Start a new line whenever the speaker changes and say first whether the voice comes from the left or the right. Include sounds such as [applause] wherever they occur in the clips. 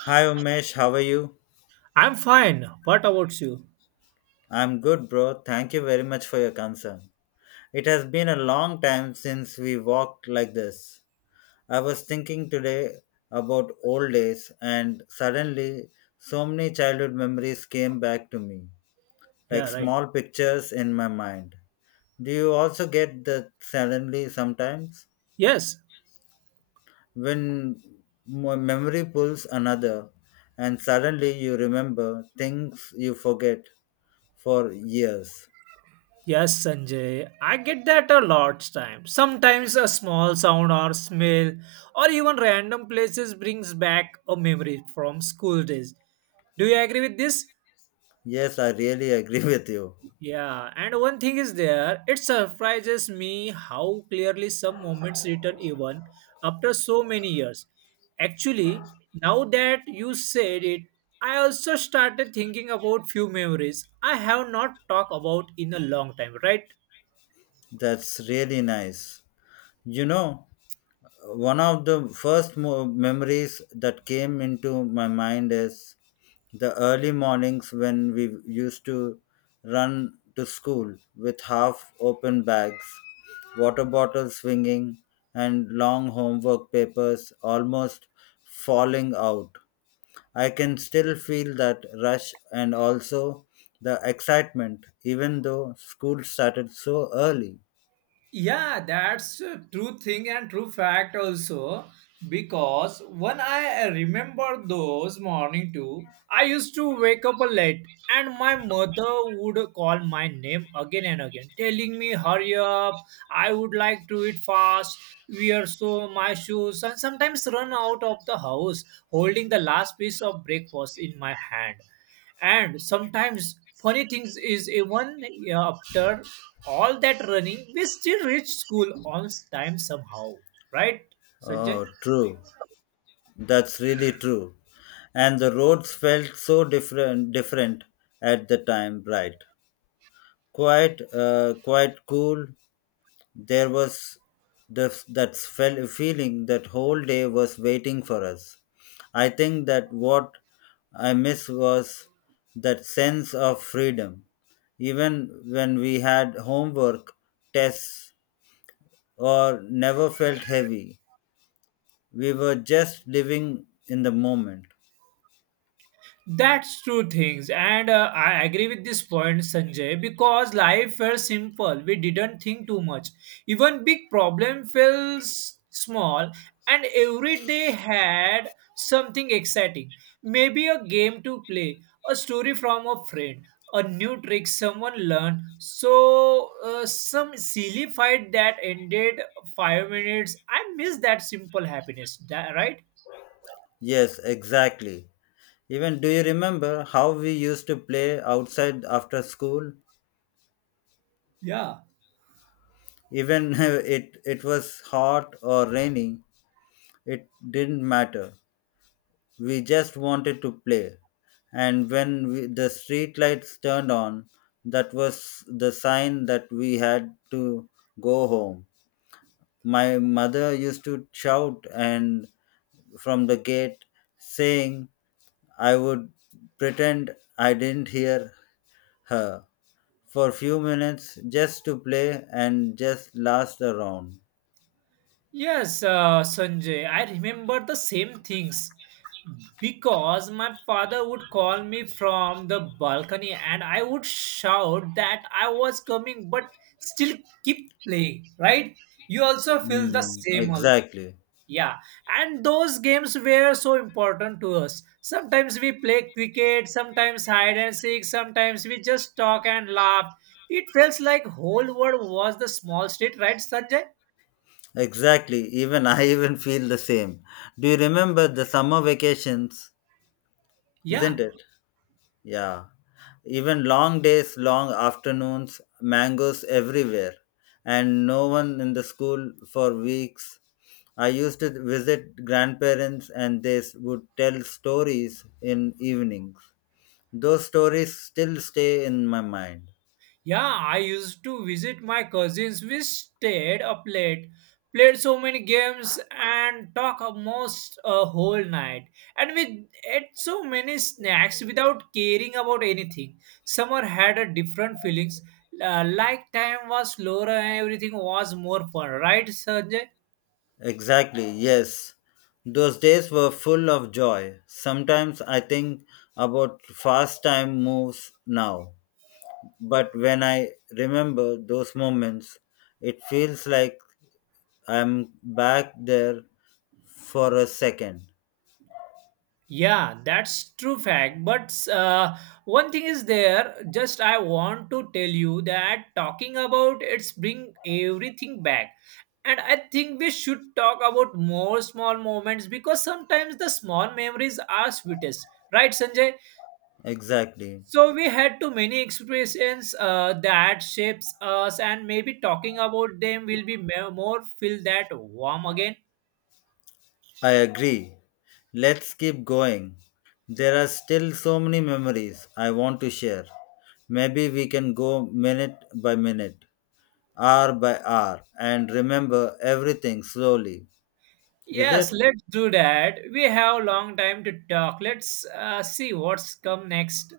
left: Hi Umesh, how are you?
right: I'm fine. What about you?
left: I'm good, bro. Thank you very much for your concern. It has been a long time since we walked like this. I was thinking today about old days, and suddenly so many childhood memories came back to me, like
right: Yeah, right.
left: small pictures in my mind. Do you also get that suddenly sometimes?
right: Yes.
left: When memory pulls another, and suddenly you remember things you forget for years.
right: Yes, Sanjay. I get that a lot times. Sometimes a small sound or smell or even random places brings back a memory from school days. Do you agree with this?
left: Yes, I really agree [laughs] with you.
right: Yeah, and one thing is there, it surprises me how clearly some moments return even after so many years. Actually, now that you said it, I also started thinking about few memories I have not talked about in a long time, right?
left: That's really nice. You know, one of the first memories that came into my mind is the early mornings when we used to run to school with half open bags, water bottles swinging, and long homework papers almost falling out. I can still feel that rush and also the excitement, even though school started so early.
right: Yeah, that's a true thing and true fact also. Because when I remember those morning too, I used to wake up late and my mother would call my name again and again, telling me, hurry up, I would like to eat fast, wear so my shoes, and sometimes run out of the house holding the last piece of breakfast in my hand and sometimes funny things is even yeah, after all that running we still reach school on time somehow, right, sanjay?
left: Oh, true. That's really true. And the roads felt so different at the time, right? Quite cool. There was that feeling that whole day was waiting for us. I think that what I miss was that sense of freedom. Even when we had homework, tests, or never felt heavy, we were just living in the moment.
right: That's true things, and I agree with this point, Sanjay, because life felt simple. We didn't think too much. Even big problem felt small, and every day had something exciting. Maybe a game to play, a story from a friend, a new trick someone learned. So some silly fight that ended 5 minutes. I miss that simple happiness, right?
left: Yes, exactly. Even do you remember how we used to play outside after school?
right: Yeah,
left: Even [laughs] it was hot or raining. It didn't matter. We just wanted to play. And when we, the street lights turned on, that was the sign that we had to go home. My mother used to shout and from the gate saying I would pretend I didn't hear her for a few minutes just to play and just last around.
right: yes, Sanjay, I remember the same things because my father would call me from the balcony and I would shout that I was coming but still keep playing, right? You also feel the
left: Mm,
right: same.
left: exactly.
right: Yeah, and those games were so important to us. Sometimes we play cricket, sometimes hide and seek, sometimes we just talk and laugh. It feels like whole world was the small street, right, Sanjay?
left: Exactly. Even I [laughs] even feel the same. Do you remember the summer vacations?
right: Yeah.
left: Isn't it? Yeah. Even long days, long afternoons, mangoes everywhere, and no one in the school for weeks. I used to visit grandparents and they would tell stories in evenings. Those stories still stay in my mind.
right: Yeah, I used to visit my cousins. We stayed up late, played so many games, and talk almost a whole night. And we ate so many snacks without caring about anything. Summer had a different feelings. Like time was slower and everything was more fun, right, Sanjay?
left: Exactly, yes. Those days were full of joy. Sometimes I think about fast time moves now. But when I remember those moments, it feels like I'm back there for a second.
right: Yeah, that's true fact. But one thing is there. Just I want to tell you that talking about it's bring everything back, and I think we should talk about more small moments because sometimes the small memories are sweetest, right, Sanjay?
left: Exactly.
right: So we had too many experiences that shapes us, and maybe talking about them will be more feel that warm again.
left: I agree. Let's keep going. There are still so many memories I want to share. Maybe we can go minute by minute, hour by hour and remember everything slowly. Is
right: Yes,
left: it?
right: let's do that. We have a long time to talk. Let's see what's come next.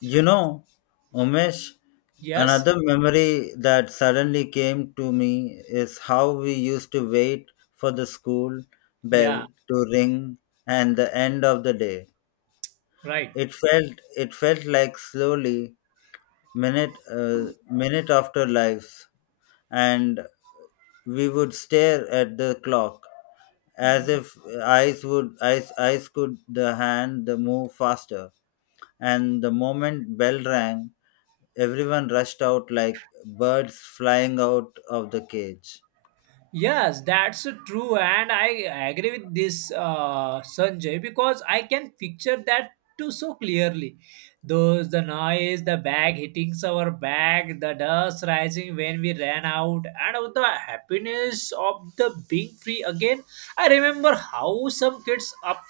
left: You know, Umesh,
right: Yes?
left: another memory that suddenly came to me is how we used to wait for the school bell
right: Yeah,
left: to ring and the end of the day.
right: right.
left: It felt like slowly minute after lives, and we would stare at the clock as if eyes would eyes eyes could the hand the move faster, and the moment bell rang everyone rushed out like birds flying out of the cage.
right: Yes, that's true. And I agree with this, Sanjay, because I can picture that too so clearly. Those, the noise, the bag hitting our back, the dust rising when we ran out, and the happiness of the being free again. I remember how some kids up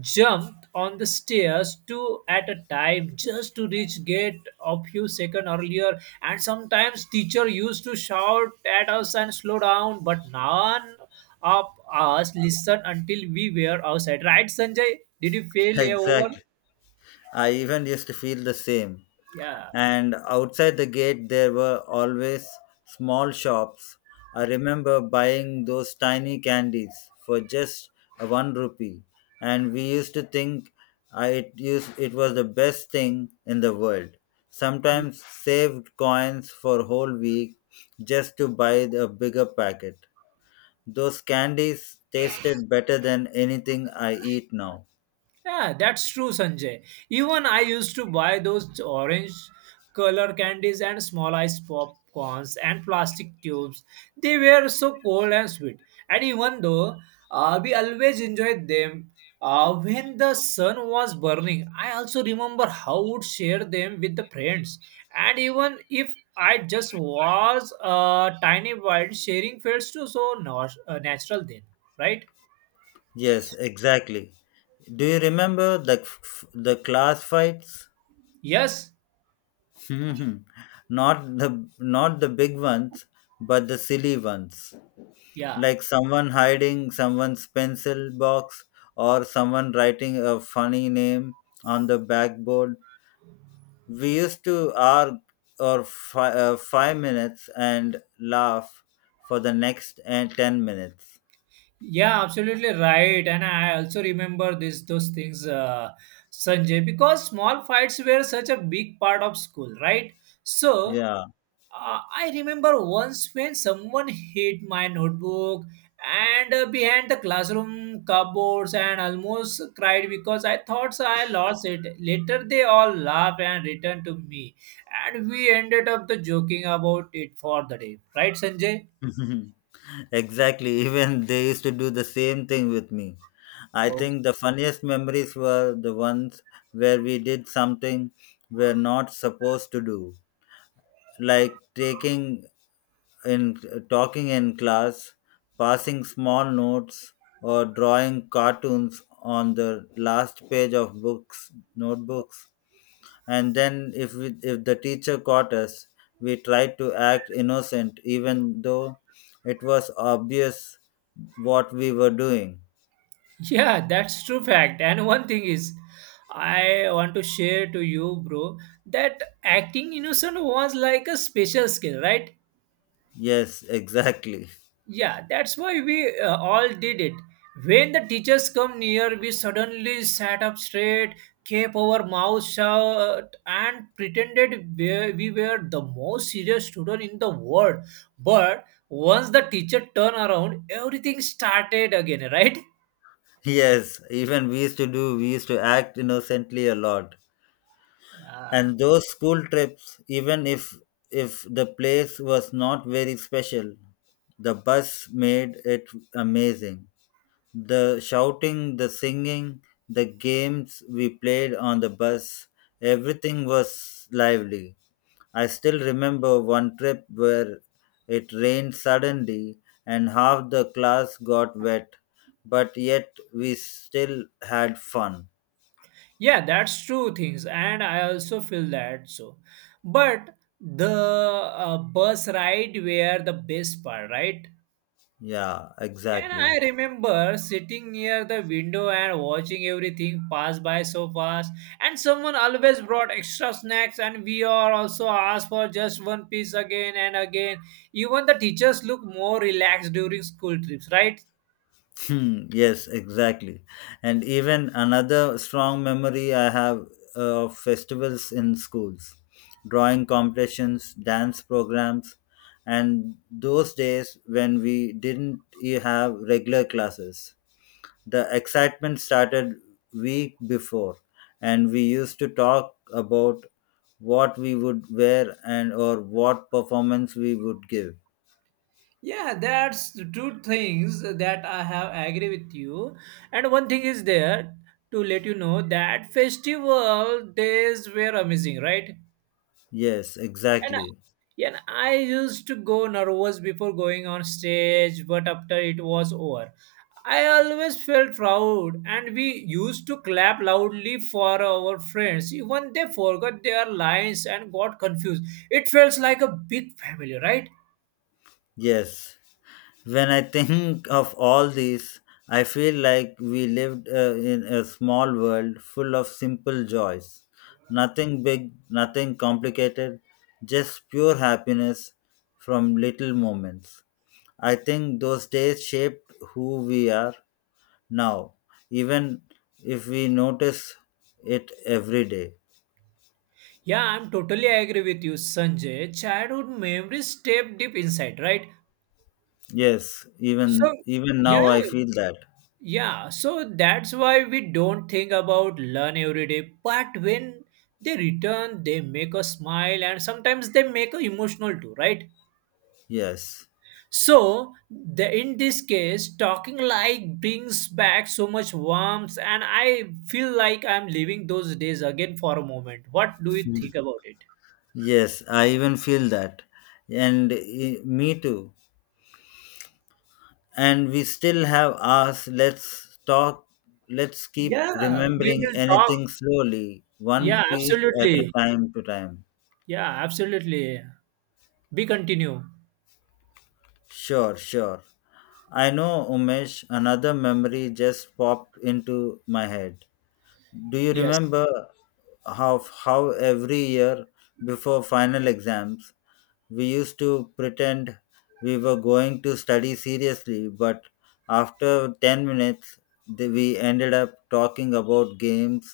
right: jumped on the stairs two at a time just to reach gate a few seconds earlier and sometimes teacher used to shout at us and slow down but none of us listened until we were outside, right, sanjay? Did you feel
left: [laughs]
right: a over,
left: Exactly. I even used to feel the same.
right: yeah?
left: And outside the gate there were always small shops. I remember buying those tiny candies for just a 1 rupee, and we used to think I, it used it was the best thing in the world. Sometimes saved coins for whole week just to buy a bigger packet. Those candies tasted better than anything I eat now.
right: Yeah, that's true, Sanjay. Even I used to buy those orange color candies and small ice popcorns and plastic tubes. They were so cold and sweet. And even though we always enjoyed them when the sun was burning, I also remember how would share them with the friends. And even if I just was a tiny wild, sharing felt so so natural then, right?
left: Yes, exactly. Do you remember the class fights?
right: Yes,
left: Mhm. Not the big ones, but the silly ones,
right: yeah.
left: like someone hiding someone's pencil box or someone writing a funny name on the backboard. We used to argue or 5 minutes and laugh for the next 10 minutes.
right: Yeah, absolutely right. And I also remember this those things, Sanjay, because small fights were such a big part of school, right? So
left: Yeah.
right: uh, I remember once when someone hit my notebook and behind the classroom cupboards and almost cried because I thought so I lost it. Later they all laughed and returned to me, and we ended up the joking about it for the day, right, Sanjay?
left: [laughs] Exactly. [laughs] Even they used to do the same thing with me. I think the funniest memories were the ones where we did something we're not supposed to do, like taking in talking in class, passing small notes, or drawing cartoons on the last page of books, notebooks. And then if the teacher caught us, we tried to act innocent even though it was obvious what we were doing.
right: Yeah, that's true fact. And one thing is, I want to share to you, bro, that acting innocent was like a special skill, right?
left: Yes, exactly.
right: Yeah, that's why we all did it. When the teachers come near, we suddenly sat up straight, kept our mouths shut, and pretended we were the most serious student in the world. But once the teacher turned around, everything started again, right?
left: [laughs] Yes, even we used to act innocently a lot.
right: Yeah.
left: And those school trips, even if the place was not very special, the bus made it amazing. The shouting, the singing, the games we played on the bus, everything was lively. I still remember one trip where it rained suddenly and half the class got wet, but yet we still had fun.
right: Yeah, that's true things, and I also feel that so. But the bus ride were the best part, right?
left: Yeah,
right: And I
left: exactly.
right: remember sitting near the window and watching everything pass by so fast. And someone always brought extra snacks, and we are also asked for just one piece again and again. Even the teachers look more relaxed during school trips, right?
left: Hmm, yes, exactly. And even another strong memory I have of festivals in schools, drawing competitions, dance programs, and those days when we didn't have regular classes. The excitement started week before, and we used to talk about what we would wear and or what performance we would give.
right: Yeah, that's the two things that I have agree with you. And one thing is there to let you know that festival days were amazing, right?
left: Yes,
right: And I-
left: exactly.
right: yeah, and I used to go nervous before going on stage, but after it was over, I always felt proud. And we used to clap loudly for our friends, even they forgot their lines and got confused. It felt like a big family, right?
left: Yes. When I think of all these, I feel like we lived in a small world full of simple joys. Nothing big, nothing complicated, just pure happiness from little moments. I think those days shaped who we are now, even if we notice it every day.
right: Yeah, I'm totally agree with you, Sanjay. Childhood memories step deep inside, right?
left: Yes,
right: So,
left: even
right: yeah,
left: now I feel that.
right: yeah. So that's why we don't think about learn every day. But when they return, they make us smile and sometimes they make us emotional too, right?
left: Yes.
right: So, the, in this case, talking like brings back so much warmth, and I feel like I'm living those days again for a moment. What do you think about it?
left: Yes, I even feel that. And me too. And we still have us. Let's talk. Let's keep
right: Yeah, we
left: remembering
right: will talk.
left: anything slowly, one
right: Yeah,
left: piece at a
right: absolutely.
left: time to time.
right: Yeah, absolutely. Be continue.
left: Sure, sure. I know, Umesh, another memory just popped into my head. Do you
right: Yes.
left: remember how every year before final exams we used to pretend we were going to study seriously, but after 10 minutes we ended up talking about games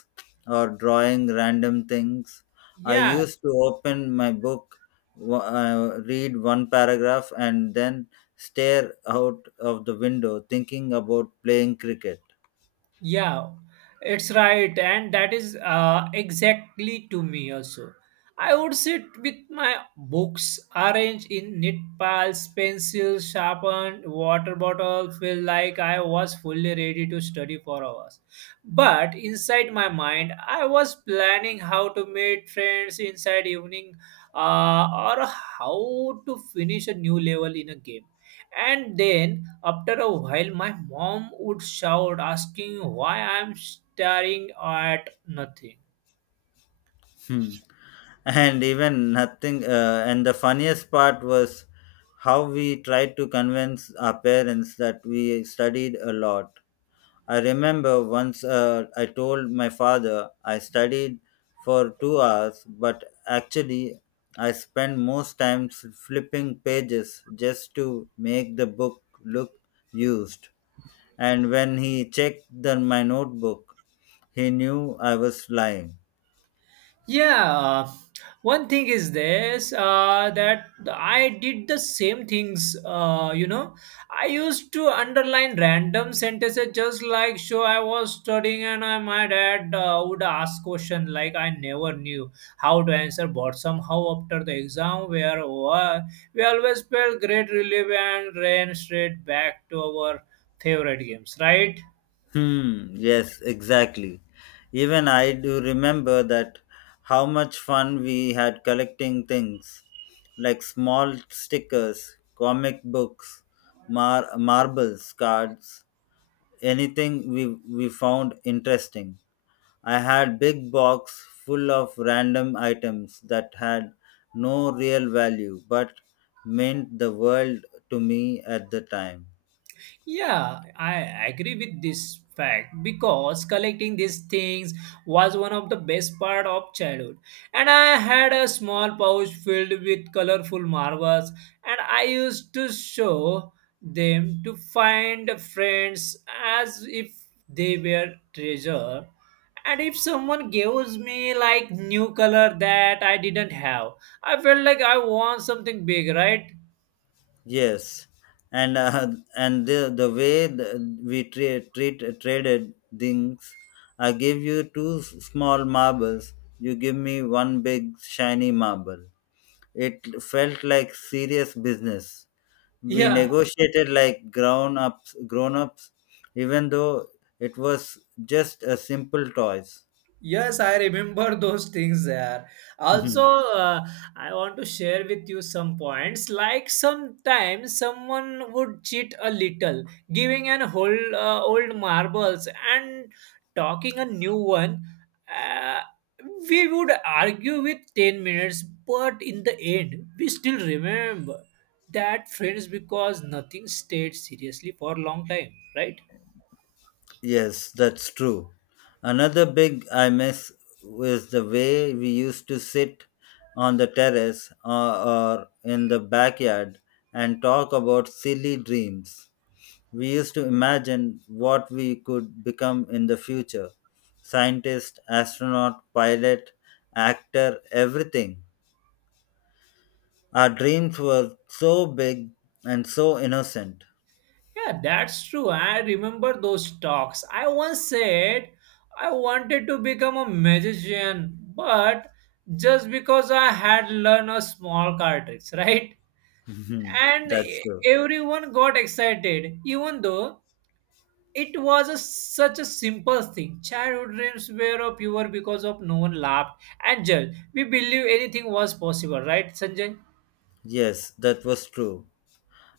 left: or drawing random things. I
right: Yeah,
left: used to open my book, read one paragraph, and then stare out of the window thinking about playing cricket.
right: yeah, it's right, and that is exactly to me also. I would sit with my books arranged in neat piles, pencils, sharpened, water bottle, feel like I was fully ready to study for hours. But inside my mind, I was planning how to meet friends inside evening uh, or how to finish a new level in a game. And then after a while, my mom would shout, asking why I'm staring at nothing.
left: Hmm. And even nothing and the funniest part was how we tried to convince our parents that we studied a lot. I remember once I told my father I studied for 2 hours, but actually I spent most times flipping pages just to make the book look used. And when he checked my notebook, he knew I was lying.
right: Yeah, one thing is this that I did the same things. You know, I used to underline random sentences just like show I was studying and I, my dad would ask question like I never knew how to answer. But somehow after the exam, where we always felt great relief and ran straight back to our favorite games. Right?
left: Hmm, yes, exactly. Even I do remember that how much fun we had collecting things like small stickers, comic books, marbles, cards, anything we found interesting. I had big box full of random items that had no real value but meant the world to me at the time.
right: Yeah, I agree with this fact because collecting these things was one of the best part of childhood. And I had a small pouch filled with colorful marbles and I used to show them to find friends as if they were treasure. And if someone gives me like new color that I didn't have, I felt like I want something big, right?
left: Yes, and and the way the, we tra- treat traded things. I give you two small marbles. You give me one big shiny marble. It felt like serious business. We
right: Yeah,
left: negotiated like grown ups, even though it was just a simple toys.
right: yes, I remember [laughs] those things there. Also,
left: [laughs]
right: I want to share with you some points. Like sometimes someone would cheat a little, giving an old marbles and talking a new one. Uh, we would argue with 10 minutes, but in the end, we still remember that friends because nothing stayed seriously for a long time, right?
left: Yes, that's true. Another big I miss is the way we used to sit on the terrace or in the backyard and talk about silly dreams. We used to imagine what we could become in the future, scientist, astronaut, pilot, actor, everything. Our dreams were so big and so innocent.
right: Yeah, that's true. I remember those talks. I once said I wanted to become a magician, but just because I had learned a small card tricks, [laughs] right?
left: [laughs]
right: And
left: That's true.
right: everyone got excited, even though it was a, such a simple thing. Childhood dreams were pure because of no one laughed and judged. We believe anything was possible, right, Sanjay?
left: Yes, that was true.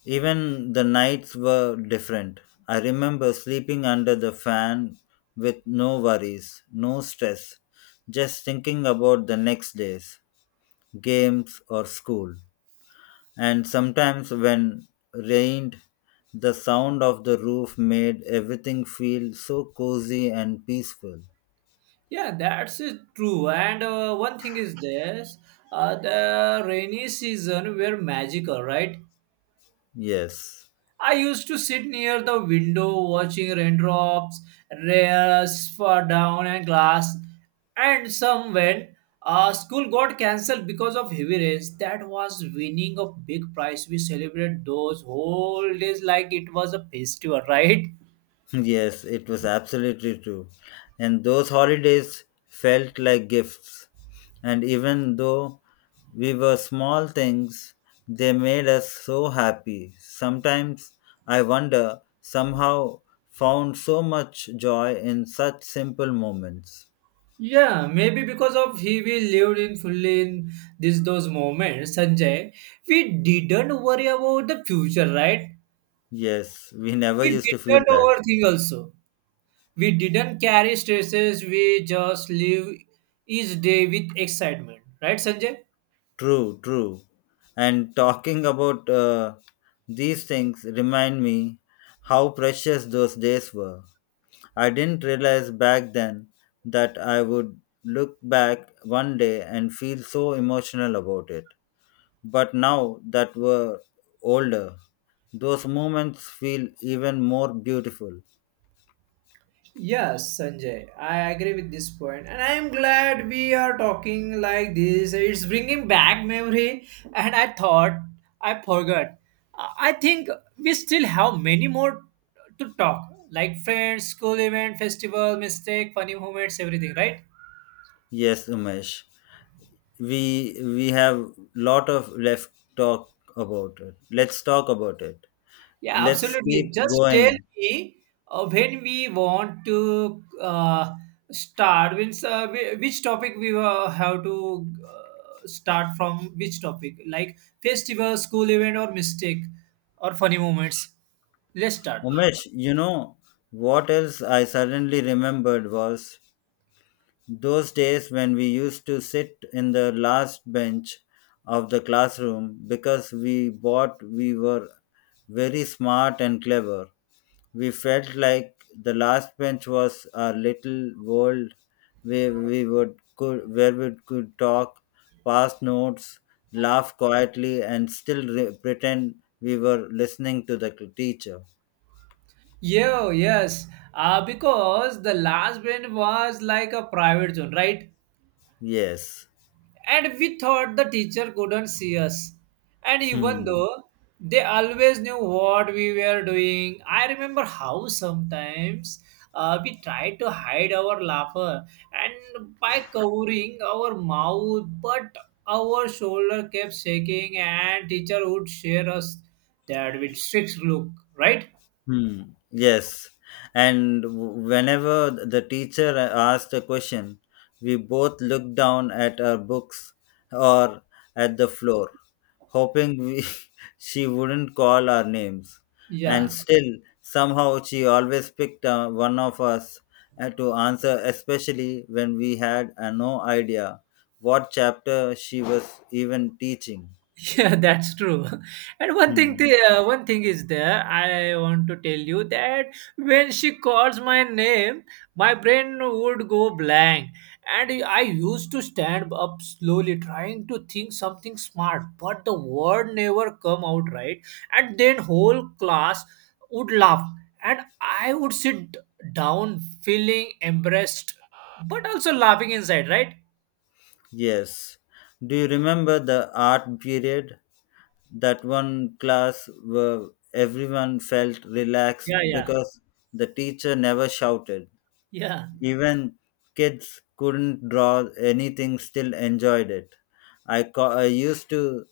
left: Even the nights were different. I remember sleeping under the fan with no worries, no stress, just thinking about the next days, games, or school. And sometimes when rained, the sound of the roof made everything feel so cozy and peaceful.
right: Yeah, that's it, true. And one thing is this the rainy season were magical, right?
left: Yes.
right: I used to sit near the window watching raindrops, rails fall down and glass. And some when school got cancelled because of heavy rains, that was winning a big prize. We celebrated those whole days like it was a festival, [laughs] right?
left: Yes, it was absolutely true. And those holidays felt like gifts. And even though we were small things, they made us so happy. Sometimes I wonder, somehow found so much joy in such simple moments.
right: Yeah, maybe because of he we lived in fully in this those moments, Sanjay. We didn't worry about the future, right?
left: Yes, we never
right: We
left: used to feel
right: didn't
left: that.
right: overthink also. We didn't carry stresses. We just live each day with excitement, right, Sanjay?
left: True, true. And talking about these things remind me how precious those days were. I didn't realize back then that I would look back one day and feel so emotional about it. But now that we're older, those moments feel even more beautiful.
right: Yes, Sanjay, I agree with this point, and I am glad we are talking like this. It's bringing back memory, and I thought I forgot. I think we still have many more to talk, like friends, school event, festival, mistake, funny moments, everything, right?
left: Yes, Umesh. We have lot of left talk about it. Let's talk about it.
right: Yeah,
left: Let's keep
right: absolutely. Just tell
left: going.
right: me when we want to start. Means, which topic we have to start from? Which topic? Like festival, school event, or mistake, or funny moments. Let's start.
left: Umesh, you know what else I suddenly remembered was those days when we used to sit in the last bench of the classroom because we thought we were very smart and clever. We felt like the last bench was our little world where we could talk, pass notes, laugh quietly, and still pretend we were listening to the teacher.
right: Yeah, yes. Because the last one was like a private zone, right?
left: Yes.
right: And we thought the teacher couldn't see us. And even
left: Hmm.
right: though they always knew what we were doing, I remember how sometimes we tried to hide our laughter and by covering our mouth, but our shoulder kept shaking, and teacher would share us that with strict look, right?
left: Hmm. Yes. And whenever the teacher asked a question, we both looked down at our books or at the floor, hoping we, [laughs] she wouldn't call our names. And
right: Yeah.
left: still, somehow, she always picked one of us to answer, especially when we had no idea what chapter she was even teaching.
right: [laughs] Yeah, that's true. [laughs] And one thing,
left: Hmm.
right: the one thing is there. I want to tell you that when she calls my name, my brain would go blank, and I used to stand up slowly, trying to think something smart, but the word never come out right. And then whole class would laugh, and I would sit down feeling embarrassed, but also laughing inside. Right?
left: Yes. Do you remember the art period? That one class where everyone felt relaxed
right: Yeah, yeah,
left: because the teacher never shouted.
right: yeah.
left: Even kids couldn't draw anything, still enjoyed it. I used to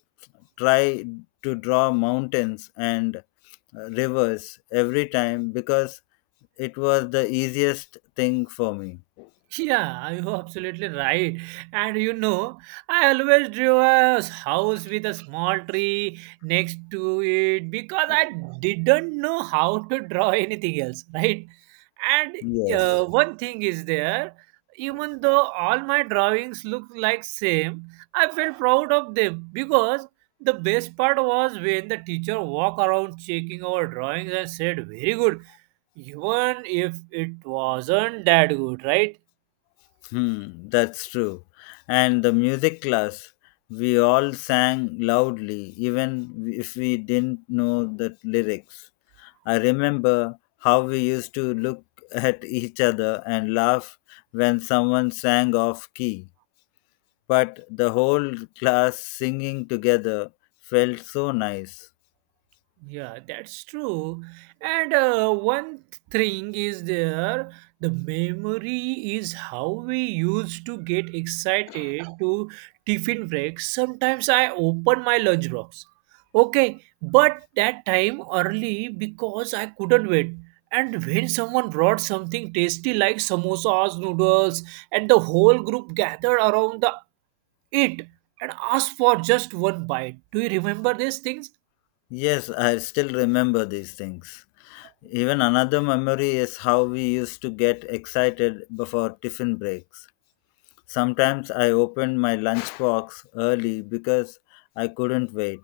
left: try to draw mountains and rivers every time because it was the easiest thing for me.
right: Yeah, you're absolutely right. And you know, I always drew a house with a small tree next to it because I didn't know how to draw anything else, right? And
left: Yes.
right: one thing is there, even though all my drawings look like same, I felt proud of them because the best part was when the teacher walk around checking our drawings and said, "Very good," even if it wasn't that good, right?
left: Hmm, that's true. And the music class, we all sang loudly, even if we didn't know the lyrics. I remember how we used to look at each other and laugh when someone sang off key. But the whole class singing together felt so nice.
right: Yeah, that's true. And one thing is there, the memory is how we used to get excited to tiffin break. Sometimes I open my lunch box. Okay, but that time early because I couldn't wait. And when someone brought something tasty like samosas, noodles, and the whole group gathered around the it and asked for just one bite. Do you remember these things?
left: Yes, I still remember these things. Even another memory is how we used to get excited before tiffin breaks. Sometimes I opened my lunchbox early because I couldn't wait.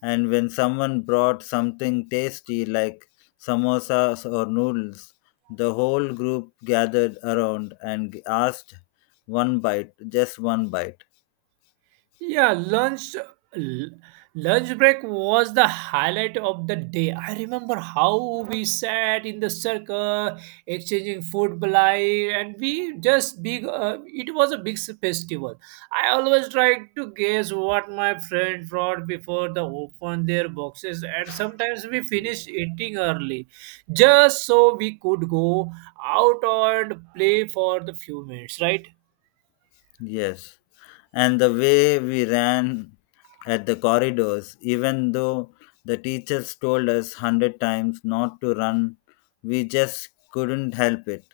left: And when someone brought something tasty like samosas or noodles, the whole group gathered around and asked one bite, just one bite.
right: Yeah, l- lunch break was the highlight of the day. I remember how we sat in the circle, exchanging food blai, and we just big. It was a big festival. I always tried to guess what my friends brought before they opened their boxes, and sometimes we finished eating early, just so we could go out and play for the few minutes. Right?
left: Yes. And the way we ran at the corridors, even though the teachers told us 100 times not to run, we just couldn't help it.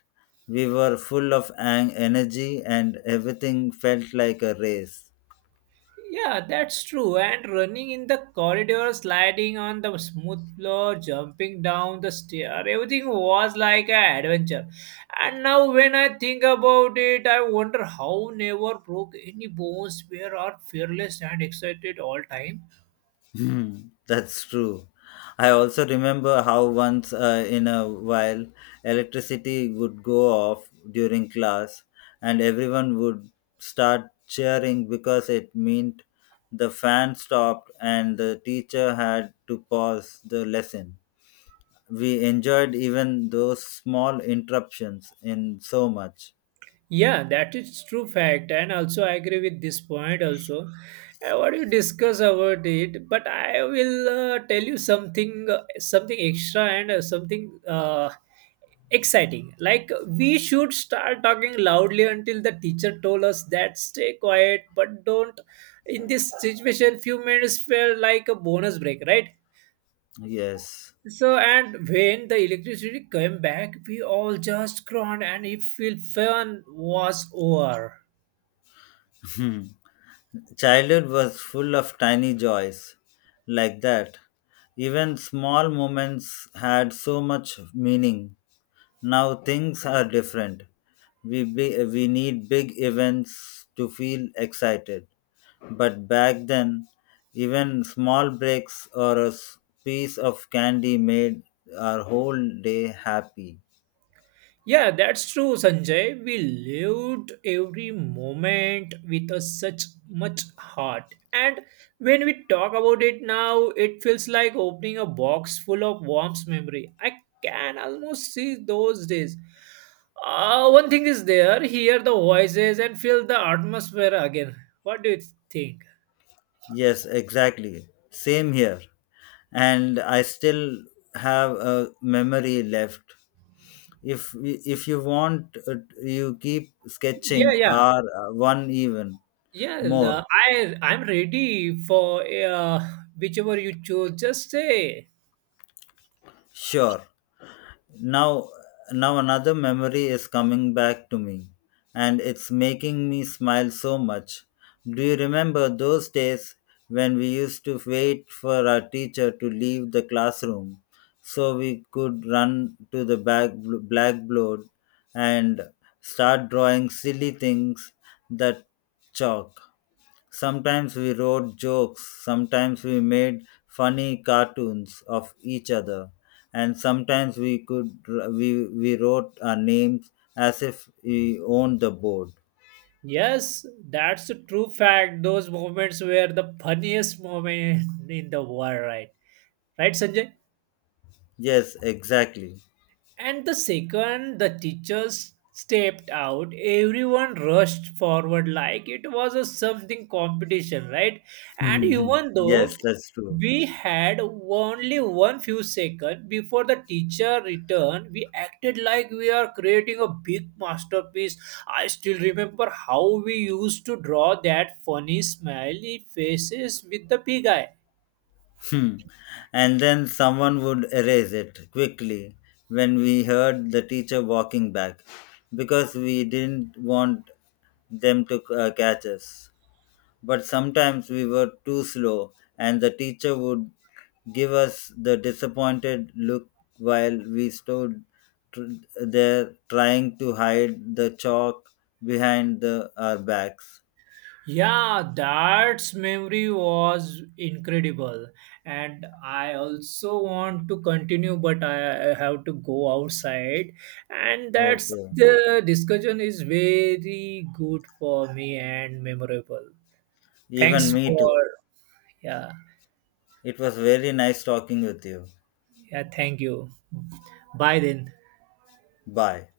left: We were full of energy and everything felt like a race.
right: Yeah, that's true. And running in the corridor, sliding on the smooth floor, jumping down the stair, everything was like an adventure. And now, when I think about it, I wonder how never broke any bones, where are fearless and excited all time.
left: Hmm, that's true. I also remember how once in a while electricity would go off during class and everyone would start cheering because it meant the fan stopped and the teacher had to pause the lesson. We enjoyed even those small interruptions in so much.
right: Yeah, that is true fact, and also I agree with this point also. I want to discuss about it, but I will tell you something, something extra and something. Exciting. Like we should start talking loudly until the teacher told us that stay quiet, but don't. In this situation, few minutes felt like a bonus break, right?
left: Yes.
right: So and when the electricity came back, we all just groaned and it felt fun was over.
left: [laughs] Childhood was full of tiny joys like that. Even small moments had so much meaning. Now things are different. We need big events to feel excited. But back then, even small breaks or a piece of candy made our whole day happy.
right: Yeah, that's true, Sanjay. We lived every moment with a such much heart. And when we talk about it now, it feels like opening a box full of warm memory. I can almost see those days. One thing is there, hear the voices and feel the atmosphere again. What do you think?
left: Yes, exactly. Same here. And I still have a memory left if if you want you keep
right: Yeah,
left: sketching
right: yeah,
left: or one even
right: yeah.
left: more.
right: I'm ready for whichever you choose. Just say.
left: Sure. Now now another memory is coming back to me and it's making me smile so much. Do you remember those days when we used to wait for our teacher to leave the classroom so we could run to the back blackboard and start drawing silly things that chalk. Sometimes we wrote jokes, sometimes we made funny cartoons of each other, and sometimes we wrote our names as if we owned the board.
right: Yes, that's a true fact. Those moments were the funniest moment [laughs] in the world, right? Right, Sanjay?
left: Yes, exactly.
right: And the second the teachers stepped out, everyone rushed forward like it was a something competition, right? And
left: Mhm. [laughs]
right: even
left: Yes,
right: though
left: that's true.
right: we had only one few seconds before the teacher returned, we acted like we are creating a big masterpiece. I still remember how we used to draw that funny smiley faces with the big eye.
left: Hmm. And then someone would erase it quickly when we heard the teacher walking back because we didn't want them to catch us. But sometimes we were too slow, and the teacher would give us the disappointed look while we stood tr- there trying to hide the chalk behind our backs.
right: Yeah, that's memory was incredible. And I also want to continue, but I have to go outside. And that's
left: Okay.
right: the discussion is very good for me and memorable. Thanks
left: Even me too.
right: for, yeah,
left: It was very nice talking with you.
right: yeah, thank you. Bye then.
left: Bye.